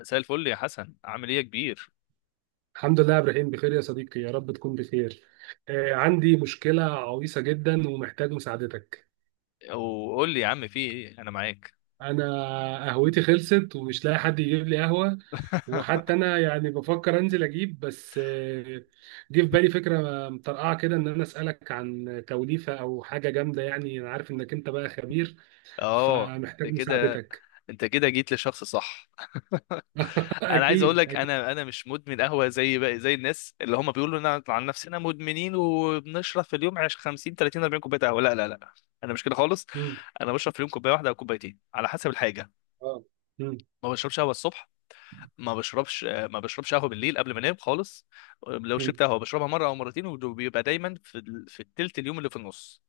مساء الفل يا حسن، عامل ايه يا كبير؟ الحمد لله يا ابراهيم، بخير يا صديقي، يا رب تكون بخير. عندي مشكلة عويصة جدا ومحتاج مساعدتك. وقول لي يا عم، في ايه؟ انا معاك. انا قهوتي خلصت ومش لاقي حد يجيب لي قهوة. وحتى انا يعني بفكر انزل اجيب، بس جه في بالي فكرة مطرقعة كده ان انا اسألك عن توليفة او حاجة جامدة، يعني انا عارف انك انت بقى خبير اه، فمحتاج انت كده مساعدتك. انت كده جيت للشخص الصح. انا عايز اقول اكيد لك، اكيد. انا مش مدمن قهوه زي الناس اللي هم بيقولوا لنا عن نفسنا مدمنين، وبنشرب في اليوم 50 30 40 كوبايه قهوه. لا لا لا، انا مش كده خالص. مم. انا بشرب في اليوم كوبايه واحده او كوبايتين على حسب الحاجه. اه. مم. ما بشربش قهوه الصبح، ما بشربش قهوه بالليل قبل ما انام خالص. لو مم. شربت قهوه بشربها مره او مرتين، وبيبقى دايما في التلت اليوم اللي في النص،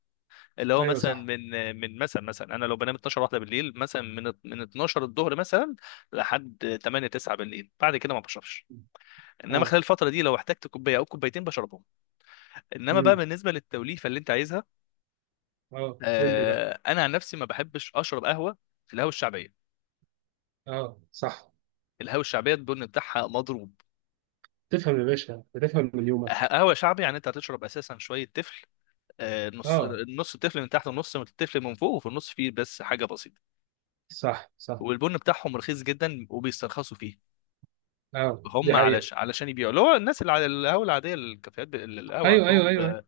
اللي هو ايوه مثلا صح. من. مثلا انا لو بنام 12 واحده بالليل، مثلا من 12 الظهر مثلا لحد 8 9 بالليل، بعد كده ما بشربش. انما اه. خلال الفتره دي لو احتجت كوبايه او كوبايتين بشربهم. انما بقى مم. بالنسبه للتوليفه اللي انت عايزها، اه، قول لي بقى. آه انا عن نفسي ما بحبش اشرب قهوه في القهوه الشعبيه. اه صح. القهوه الشعبيه البن بتاعها مضروب. تفهم يا باشا، بتفهم من يومك. قهوه شعبي يعني انت هتشرب اساسا شويه تفل. آه، اه النص التفل من تحت ونص من التفل من فوق، وفي النص فيه بس حاجه بسيطه. صح صح. والبن بتاعهم رخيص جدا وبيسترخصوا فيه. اه، دي هم حقيقة. علشان يبيعوا، اللي هو الناس اللي على القهوه العاديه الكافيهات القهوه ايوه ايوه عندهم ايوه ايوه.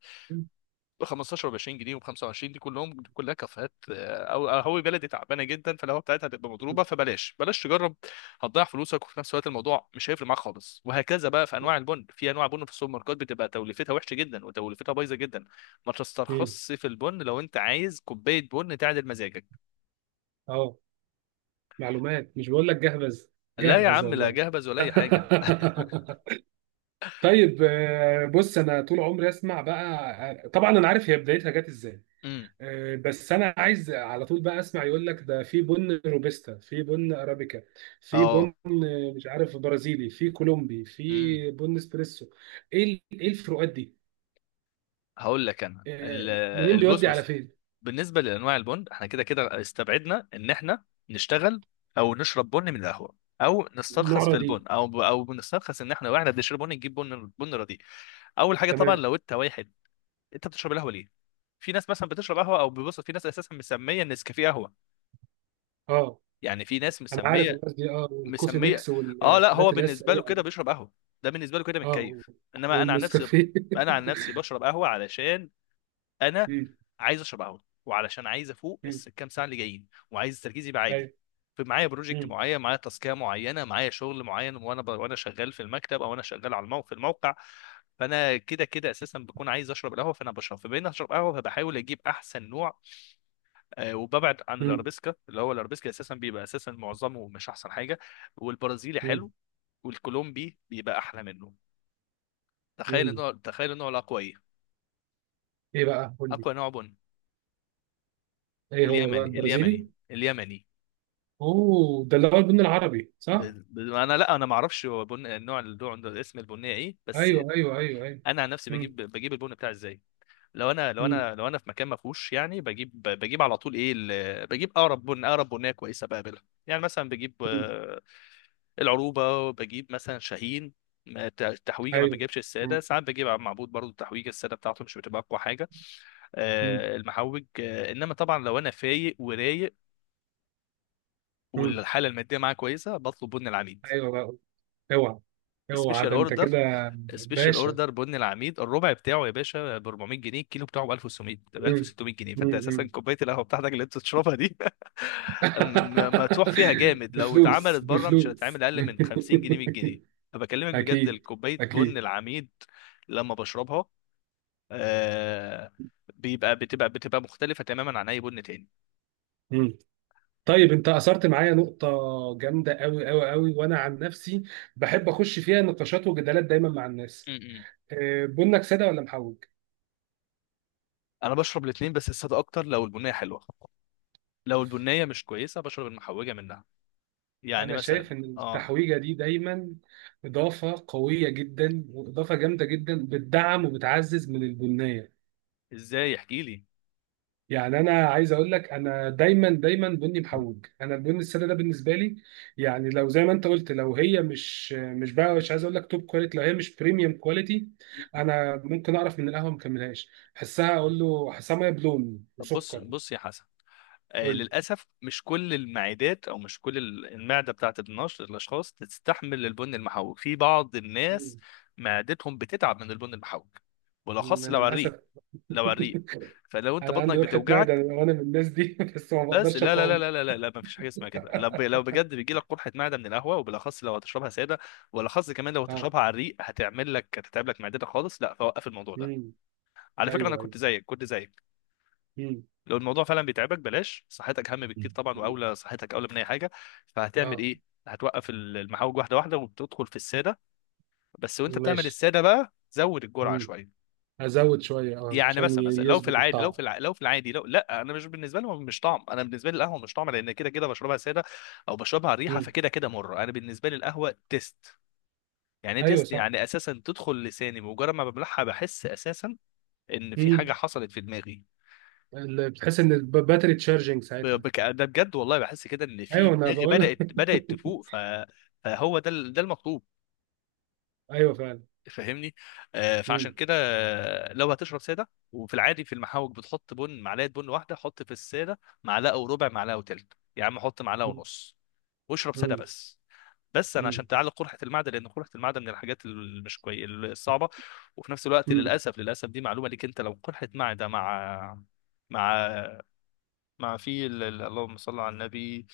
ب 15 و 20 جنيه و 25، دي كلهم كلها كافيهات. آه، او قهوه بلدي تعبانه جدا، فالقهوه بتاعتها هتبقى مضروبه، فبلاش بلاش تجرب. هتضيع فلوسك، وفي نفس الوقت الموضوع مش هيفرق معاك خالص. وهكذا بقى في انواع البن، في انواع بن في السوبر ماركت بتبقى توليفتها وحشه جدا وتوليفتها بايظه جدا. ما مم. تسترخصش في البن لو انت عايز كوبايه بن تعدل مزاجك. اه، معلومات، مش بقول لك جهبذ؟ لا يا جهبذ عم، لا والله. جهبذ ولا اي حاجه. طيب، بص انا طول عمري اسمع بقى. طبعا انا عارف هي بدايتها جت ازاي. امم. بس انا عايز على طول بقى اسمع، يقول لك ده في بن روبستا، في بن ارابيكا، في بن، اه. مش عارف، برازيلي، في كولومبي، امم. في بن اسبريسو. ايه الفروقات دي؟ هقول لك انا آه، منين بيودي على البسبوس. فين؟ بالنسبه لانواع البن، احنا كده كده استبعدنا ان احنا نشتغل او نشرب بن من القهوه، او نسترخص النعره في دي. البن، او بنسترخص ان احنا، واحنا بنشرب بن نجيب بن رديء. اول حاجه طبعا تمام. لو انت واحد، انت بتشرب القهوه ليه؟ في ناس مثلا بتشرب قهوه او بيبص، في ناس اساسا مسميه النسكافيه قهوه، اه، يعني في ناس انا عارف الناس دي، اه، والكوفي مسميه. ميكس اه، لا هو والحاجات اللي هي بالنسبه له السريعه كده دي. بيشرب قهوه، ده بالنسبه له كده اه، متكيف. انما انا عن نفسي، والنسكافيه. انا عن نفسي بشرب قهوه علشان انا مم، عايز اشبعهم، وعلشان عايز افوق مم، الكام ساعه اللي جايين، وعايز تركيزي يبقى عالي. ايوه. فمعايا بروجكت مم، معين، معايا تاسكيه معينه، معايا شغل معين، وانا شغال في المكتب او انا شغال على الموقع، في الموقع. فانا كده كده اساسا بكون عايز اشرب القهوه، فانا بشرب فبين اشرب قهوه، فبحاول اجيب احسن نوع. آه، وببعد عن مم، الارابيسكا، اللي هو الارابيسكا اساسا بيبقى اساسا معظمه مش احسن حاجه. والبرازيلي مم، حلو، والكولومبي بيبقى احلى منه. مم. تخيل النوع الاقوى ايه؟ ايه بقى، قول لي. اقوى نوع بن ايه هو بقى، اليمني، البرازيلي؟ اليمني اليمني. اوه، ده اللي هو البن العربي ب... صح؟ انا، لا انا ما اعرفش هو النوع اسم البنيه ايه بس. ايوه ايوه ايوه ايوه. انا عن نفسي مم، بجيب، البن بتاعي ازاي؟ لو انا لو مم، انا لو انا في مكان ما فيهوش يعني، بجيب على طول ايه بجيب اقرب بن، اقرب بنيه كويسه بقابلها. يعني مثلا بجيب مم، آه، العروبه، وبجيب مثلا شاهين. التحويجه، ما ايوه. بجيبش الساده. مم، ساعات بجيب عم معبود برضو، التحويجه الساده بتاعته مش بتبقى اقوى حاجه. مم، آه، المحوج. آه، انما طبعا لو انا فايق ورايق مم. والحاله الماديه معايا كويسه، بطلب بن العميد. ايوه بقى. اوعى. اوعى، سبيشال ده انت اوردر. كده باشا. بن العميد الربع بتاعه يا باشا ب 400 جنيه، الكيلو بتاعه ب 1600، ب مم، 1600 جنيه. فانت مم، اساسا كوبايه القهوه بتاعتك اللي انت بتشربها دي م- مدفوع فيها جامد. لو اتعملت بفلوس بره مش بفلوس. هتتعمل اقل من 50 جنيه، 100 جنيه. فبكلمك بجد، اكيد الكوبايه بن اكيد. العميد لما بشربها، آه بيبقى بتبقى بتبقى مختلفه تماما عن اي بن تاني. مم. طيب، انت اثرت معايا نقطه جامده قوي قوي قوي، وانا عن نفسي بحب اخش فيها نقاشات وجدالات دايما مع م- الناس. م. بنك ساده ولا محوج؟ انا بشرب الاثنين، بس الساده اكتر لو البنيه حلوه، لو أوف. البنيه مش كويسه بشرب المحوجه منها. يعني انا شايف مثلا ان اه، التحويجه دي دايما اضافه قويه جدا واضافه جامده جدا، بتدعم وبتعزز من البنيه. ازاي احكي لي؟ يعني انا عايز اقول لك، انا دايما دايما بني محوج، انا البن الساده ده بالنسبه لي، يعني لو زي ما انت قلت، لو هي مش بقى، مش عايز اقول لك توب كواليتي، لو هي مش بريميوم كواليتي، انا ممكن اعرف من القهوه ما كملهاش، احسها، اقول له احسها ميه بلون طب بص وسكر. بص يا حسن، آه يقول للاسف مش كل المعدات، او مش المعده بتاعت النشط الاشخاص تستحمل البن المحوج. في بعض لي الناس معدتهم بتتعب من البن المحوج، "مم، بالاخص لو انا على الريق. للاسف لو على الريق، فلو انت انا عندي بطنك قرحه معده بتوجعك انا، وأنا من الناس دي. بس ما بس، بقدرش لا لا لا اقاوم. لا لا لا، لا ما فيش حاجه اسمها كده. لو بجد بيجي لك قرحه معده من القهوه، وبالاخص لو هتشربها ساده، وبالاخص كمان لو اه. هتشربها على الريق، هتعمل لك هتتعب لك معدتك خالص. لا، فوقف الموضوع ده. امم. على فكره انا ايوه ايوه. كنت زيك، كنت زيك. امم. لو الموضوع فعلا بيتعبك بلاش، صحتك اهم بكتير طبعا، واولى صحتك اولى من اي حاجه. فهتعمل اه. ايه؟ هتوقف المحاوج واحده واحده، وبتدخل في الساده بس. وانت بتعمل ماشي. الساده بقى، زود الجرعه امم. شويه. ازود شويه اه، يعني عشان مثلا، لو في يظبط العادي، الطعم. لو لا، انا مش بالنسبه لي مش طعم، انا بالنسبه لي القهوه مش طعم، لان كده كده بشربها ساده او بشربها ريحه، فكده كده مره انا بالنسبه لي القهوه تيست. يعني ايوه تيست صح. يعني اساسا تدخل لساني، مجرد ما ببلعها بحس اساسا ان في حاجه امم. حصلت في دماغي. بتحس ان الباتري تشارجنج ساعتها. ده بجد والله بحس كده ان في ايوه انا دماغي بقول لك. بدأت تفوق فهو ده ده المطلوب، ايوه فعلا. فاهمني؟ آه، فعشان امم. كده، آه لو هتشرب ساده، وفي العادي في المحاوج بتحط بن معلقه بن واحده، حط في الساده معلقه وربع، معلقه وتلت يا عم، حط معلقه ونص واشرب ساده امم. بس. بس انا، امم. عشان تعالج قرحه المعده، لان قرحه المعده من الحاجات اللي مش الصعبه. وفي نفس الوقت امم. للاسف، للاسف دي معلومه ليك انت، لو قرحه معده مع، مع مع اللهم صل على النبي،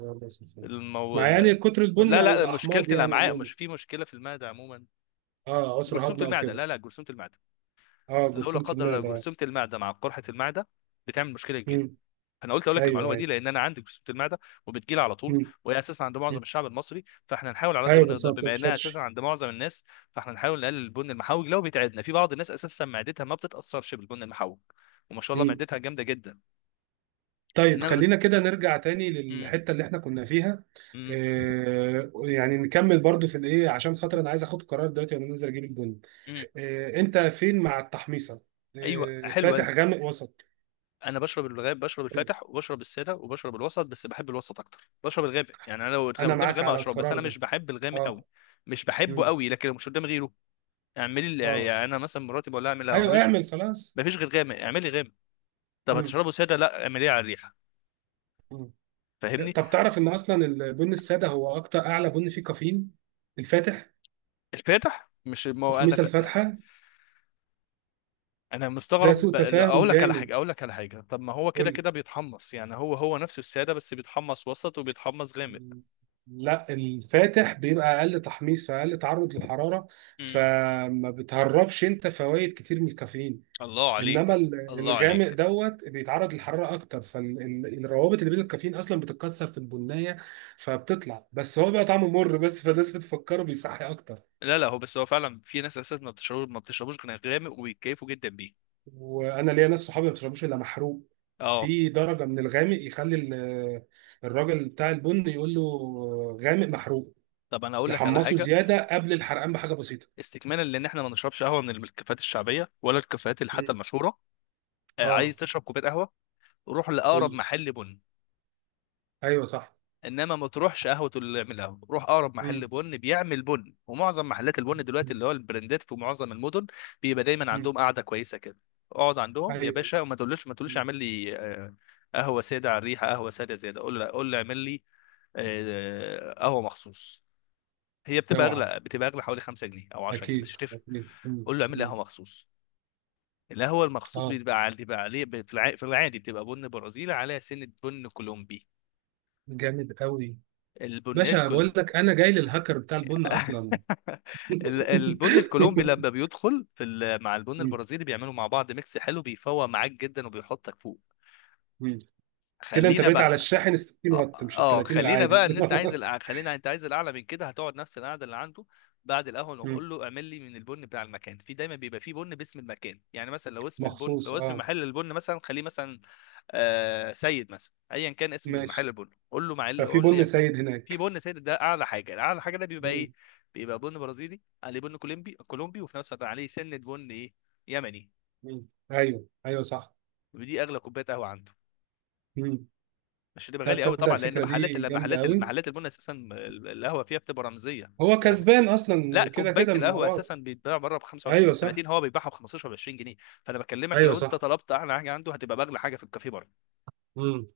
الله يسلمك. المو... مع يعني ال- كتر البن لا او لا، مشكلة الاحماض يعني الأمعاء، عموما. مش في مشكلة في المعدة عموما. اه، عسر جرثومة هضم او المعدة، كده. لا لا جرثومة المعدة، اه، لو لا جرثومه قدر الله المعده اه. جرثومة المعدة مع قرحة المعدة بتعمل مشكلة كبيرة. امم. أنا قلت أقول لك ايوه المعلومة دي ايوه. لأن أنا عندي جرثومة المعدة وبتجيلي على طول، امم. وهي أساسا عند أمم. معظم الشعب المصري، فإحنا نحاول على قد ما ايوه، بس نقدر ما بما إنها أساسا بتنشطش. عند معظم الناس. فإحنا نحاول نقلل البن المحوج لو بيتعبنا، في بعض الناس أساسا معدتها ما بتتأثرش بالبن المحوج، وما شاء الله امم. معدتها جامدة جدا. طيب إنما بس. خلينا كده نرجع تاني مم. للحته اللي احنا كنا فيها. مم. آه يعني نكمل برضو في الايه، عشان خاطر انا عايز اخد قرار دلوقتي وانا نازل اجيب البن. مم. إيه، انت فين مع التحميصه؟ أيوه إيه، حلوة. فاتح غامق وسط؟ انا بشرب الغاب، بشرب الفاتح، وبشرب الساده، وبشرب الوسط، بس بحب الوسط اكتر. بشرب الغامق يعني، انا لو انا قدامي معاك غامق على هشرب، بس القرار انا مش ده. بحب الغامق قوي، اه. مش بحبه مم. قوي. لكن لو مش قدامي غيره، اه. يعني انا مثلا مراتي بقول لها اعمل لها، ايوه مفيش اعمل خلاص. غير غامق، اعملي غامق. طب مم. هتشربه ساده؟ لا، اعمليه على الريحه، مم. فاهمني؟ طب تعرف ان اصلا البن الساده هو اكتر اعلى بن فيه كافيين؟ الفاتح. الفاتح مش، ما هو انا تحميصه الفاتحه. انا ده مستغرب. سوء تفاهم اقول لك على جامد. حاجه، طب ما هو قول كده لي. كده بيتحمص يعني، هو نفسه الساده، بس بيتحمص وسط وبيتحمص غامق. مم. لا، الفاتح بيبقى اقل تحميص، فاقل تعرض للحراره، امم. فما بتهربش انت فوائد كتير من الكافيين. الله انما عليك، الله الغامق عليك. دوت بيتعرض للحراره اكتر، فالروابط اللي بين الكافيين اصلا بتتكسر في البنيه، فبتطلع، بس هو بقى طعمه مر بس، فالناس بتفكره بيصحي اكتر. لا لا، هو فعلا في ناس اساسا ما بتشربوش غير غامق، وبيتكيفوا جدا بيه. وانا ليا ناس صحابي ما بيشربوش الا محروق. اه، في درجه من الغامق يخلي الراجل بتاع البن يقول له غامق محروق، طب انا اقول لك على يحمصه حاجه زياده قبل الحرقان بحاجه بسيطه. استكمالا، لان احنا ما نشربش قهوه من الكافيهات الشعبيه، ولا الكافيهات اللي حتى مم. المشهوره. آه، عايز اه. تشرب كوبايه قهوه، روح يقول لاقرب لي. محل بن. ايوه صح. انما ما تروحش قهوه اللي يعملها، روح اقرب مم. محل بن بيعمل بن. ومعظم محلات البن دلوقتي اللي هو البراندات، في معظم المدن بيبقى دايما مم. عندهم قاعده كويسه كده. اقعد عندهم يا ايوه. باشا، وما تقولش، ما تقولش مم. اعمل لي آه، قهوه ساده على الريحه، قهوه ساده زياده. قول له، اعمل لي آه، قهوه مخصوص. هي بتبقى اوعى. اغلى، حوالي 5 جنيه او 10 جنيه، بس مش اكيد هتفرق. اكيد. مم. قول له اعمل لي مم. قهوه مخصوص. القهوه المخصوص اه، بيبقى عليه، في العادي بتبقى بن برازيلي على سنه بن كولومبي. جامد قوي. البن باشا بقول الكل. لك انا جاي للهاكر بتاع البن اصلا. البن الكولومبي لما بيدخل مع البن مم. البرازيلي، بيعملوا مع بعض ميكس حلو بيفوق معاك جدا وبيحطك فوق. مم. كده انت خلينا بقيت على بقى، الشاحن ال 60 اه. واط مش ال آه، 30 خلينا العادي. بقى، ان انت عايز خلينا، انت عايز الاعلى من كده، هتقعد نفس القعده اللي عنده. بعد القهوه مم. نقول له اعمل لي من البن بتاع المكان، في دايما بيبقى في بن باسم المكان. يعني مثلا مخصوص لو اسم اه. محل البن مثلا، خليه مثلا آه سيد مثلا، ايا كان اسم المحل ماشي. البن، قول له معل ففي قول لي بن اعمل، سيد في هناك. بن سيد ده. اعلى حاجه، ده بيبقى ايه؟ مم. بيبقى بن برازيلي عليه بن كولومبي وفي نفس الوقت عليه سنه بن ايه؟ يمني. مم. ايوه ايوه صح. ودي اغلى كوبايه قهوه عنده، مم. مش هتبقى لا غالي قوي تصدق، طبعا، لان الفكره محلات، دي جامده قوي. المحلات البن اساسا القهوه فيها بتبقى رمزيه. هو يعني، كسبان اصلا لا وكده كوبايه كده من القهوه وراك. اساسا بيتباع بره ب 25 ايوه و صح. 30، هو بيبيعها ب 15 و 20 جنيه. فانا بكلمك ايوه لو انت صح. طلبت اعلى حاجه عنده، هتبقى باغلى حاجه في الكافيه بره، مم.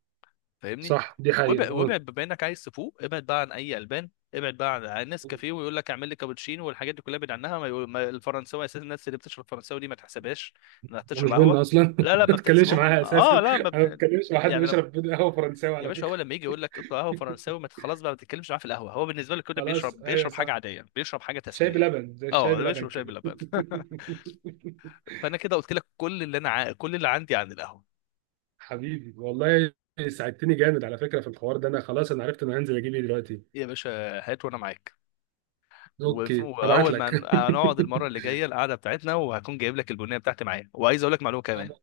فاهمني؟ صح، دي حقيقه. وابعد، وابعد بما انك عايز تفوق. ابعد بقى عن اي البان، ابعد بقى عن ناس آه. كافيه ويقول لك اعمل لي كابتشينو والحاجات دي كلها، ابعد عنها. ما الفرنساوي اساسا، الناس اللي بتشرب فرنساوي دي ما تحسبهاش انها انا بتشرب مش بن قهوه. اصلا. ما لا لا، ما بتكلمش معاها بتحسبهم. اه، اساسا. لا ما انا ما بت... بتكلمش مع حد يعني بيشرب بن قهوه فرنساوي يا على باشا، هو فكره. لما يجي يقول لك اطلع قهوه فرنساوي، ما ت- خلاص بقى، ما تتكلمش معاه في القهوه. هو بالنسبه لك كده خلاص، بيشرب، ايوه حاجه صح. عاديه، بيشرب حاجه شاي تسليه. بلبن، زي الشاي اه، بلبن بيشرب شاي كده. بلبن. فانا كده قلت لك كل اللي انا كل اللي عندي عن القهوه. حبيبي والله، ساعدتني جامد على فكره في الحوار ده، انا خلاص انا عرفت انا هنزل اجيب ايه دلوقتي. يا باشا، هات وانا معاك. اوكي هبعت واول ما لك. هنقعد المره اللي جايه القعده بتاعتنا، وهكون جايب لك البنيه بتاعتي معايا، وعايز اقول لك معلومه كمان.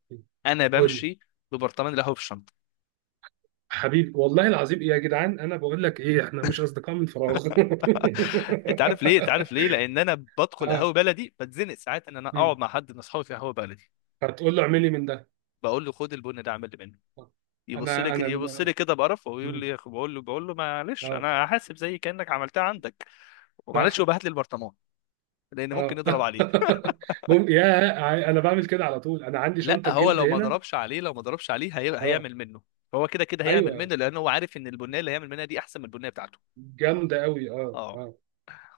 انا قول لي. بمشي ببرطمان القهوه في الشنطه. حبيبي والله العظيم، إيه يا جدعان، انا بقول لك ايه، احنا مش اصدقاء من فراغ. انت عارف ليه؟ لان انا بدخل اه. قهوه بلدي، بتزنق ساعات ان انا اقعد مم. مع حد من اصحابي في قهوه بلدي. هتقول له اعملي من ده. بقول له خد البن ده اعمل لي منه. يبص لي انا انا يبص لي كده بقرفه، ويقول مم. لي، بقول له، معلش اه. انا هحاسب زي كانك عملتها عندك، ومعلش، صح. وبهات لي البرطمان لان ممكن اه. يضرب عليه. يا ع-، انا بعمل كده على طول، انا عندي لا شنطه هو جلد لو ما هنا. ضربش عليه، اه. هيعمل منه. هو كده كده هيعمل ايوه، منه، لان هو عارف ان البنيه اللي هيعمل منها دي احسن من البنيه بتاعته. جامده قوي، اه اه. اه.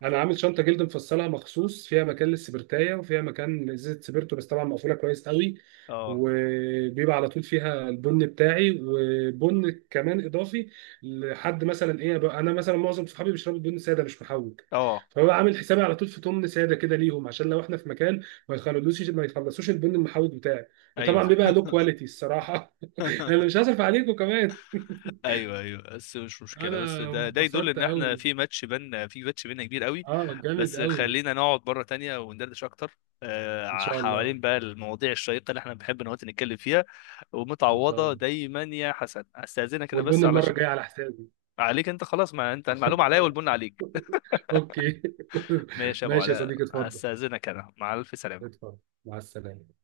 انا عامل شنطه جلد مفصله مخصوص، فيها مكان للسبرتايه وفيها مكان لازازه سبرتو، بس طبعا مقفوله كويس قوي. اه. وبيبقى على طول فيها البن بتاعي وبن كمان اضافي. لحد مثلا ايه بقى، انا مثلا معظم صحابي بيشربوا بن ساده مش محوج، اه. فببقى عامل حسابي على طول في تمن ساده كده ليهم، عشان لو احنا في مكان ما يخلصوش ما يخلصوش البن المحوج بتاعي. وطبعا ايوه. بيبقى له كواليتي الصراحه. انا مش هصرف عليكم كمان. ايوه ايوه، بس مش مشكله، انا بس ده، يدل انبسطت ان احنا قوي، في ماتش بينا، كبير قوي. اه جامد بس قوي. خلينا نقعد مره تانية وندردش اكتر، ان آه شاء الله. حوالين بقى المواضيع الشيقه اللي احنا بنحب نقعد نتكلم فيها. ان شاء ومتعوضه الله. دايما يا حسن، استاذنك انا والبن بس المره علشان الجايه على حسابي. عليك انت خلاص، ما انت المعلومه عليا آه. والبن عليك. اوكي. ماشي يا ابو ماشي يا علاء، صديقي، اتفضل. استاذنك، انا مع الف سلامه. اتفضل. مع السلامه.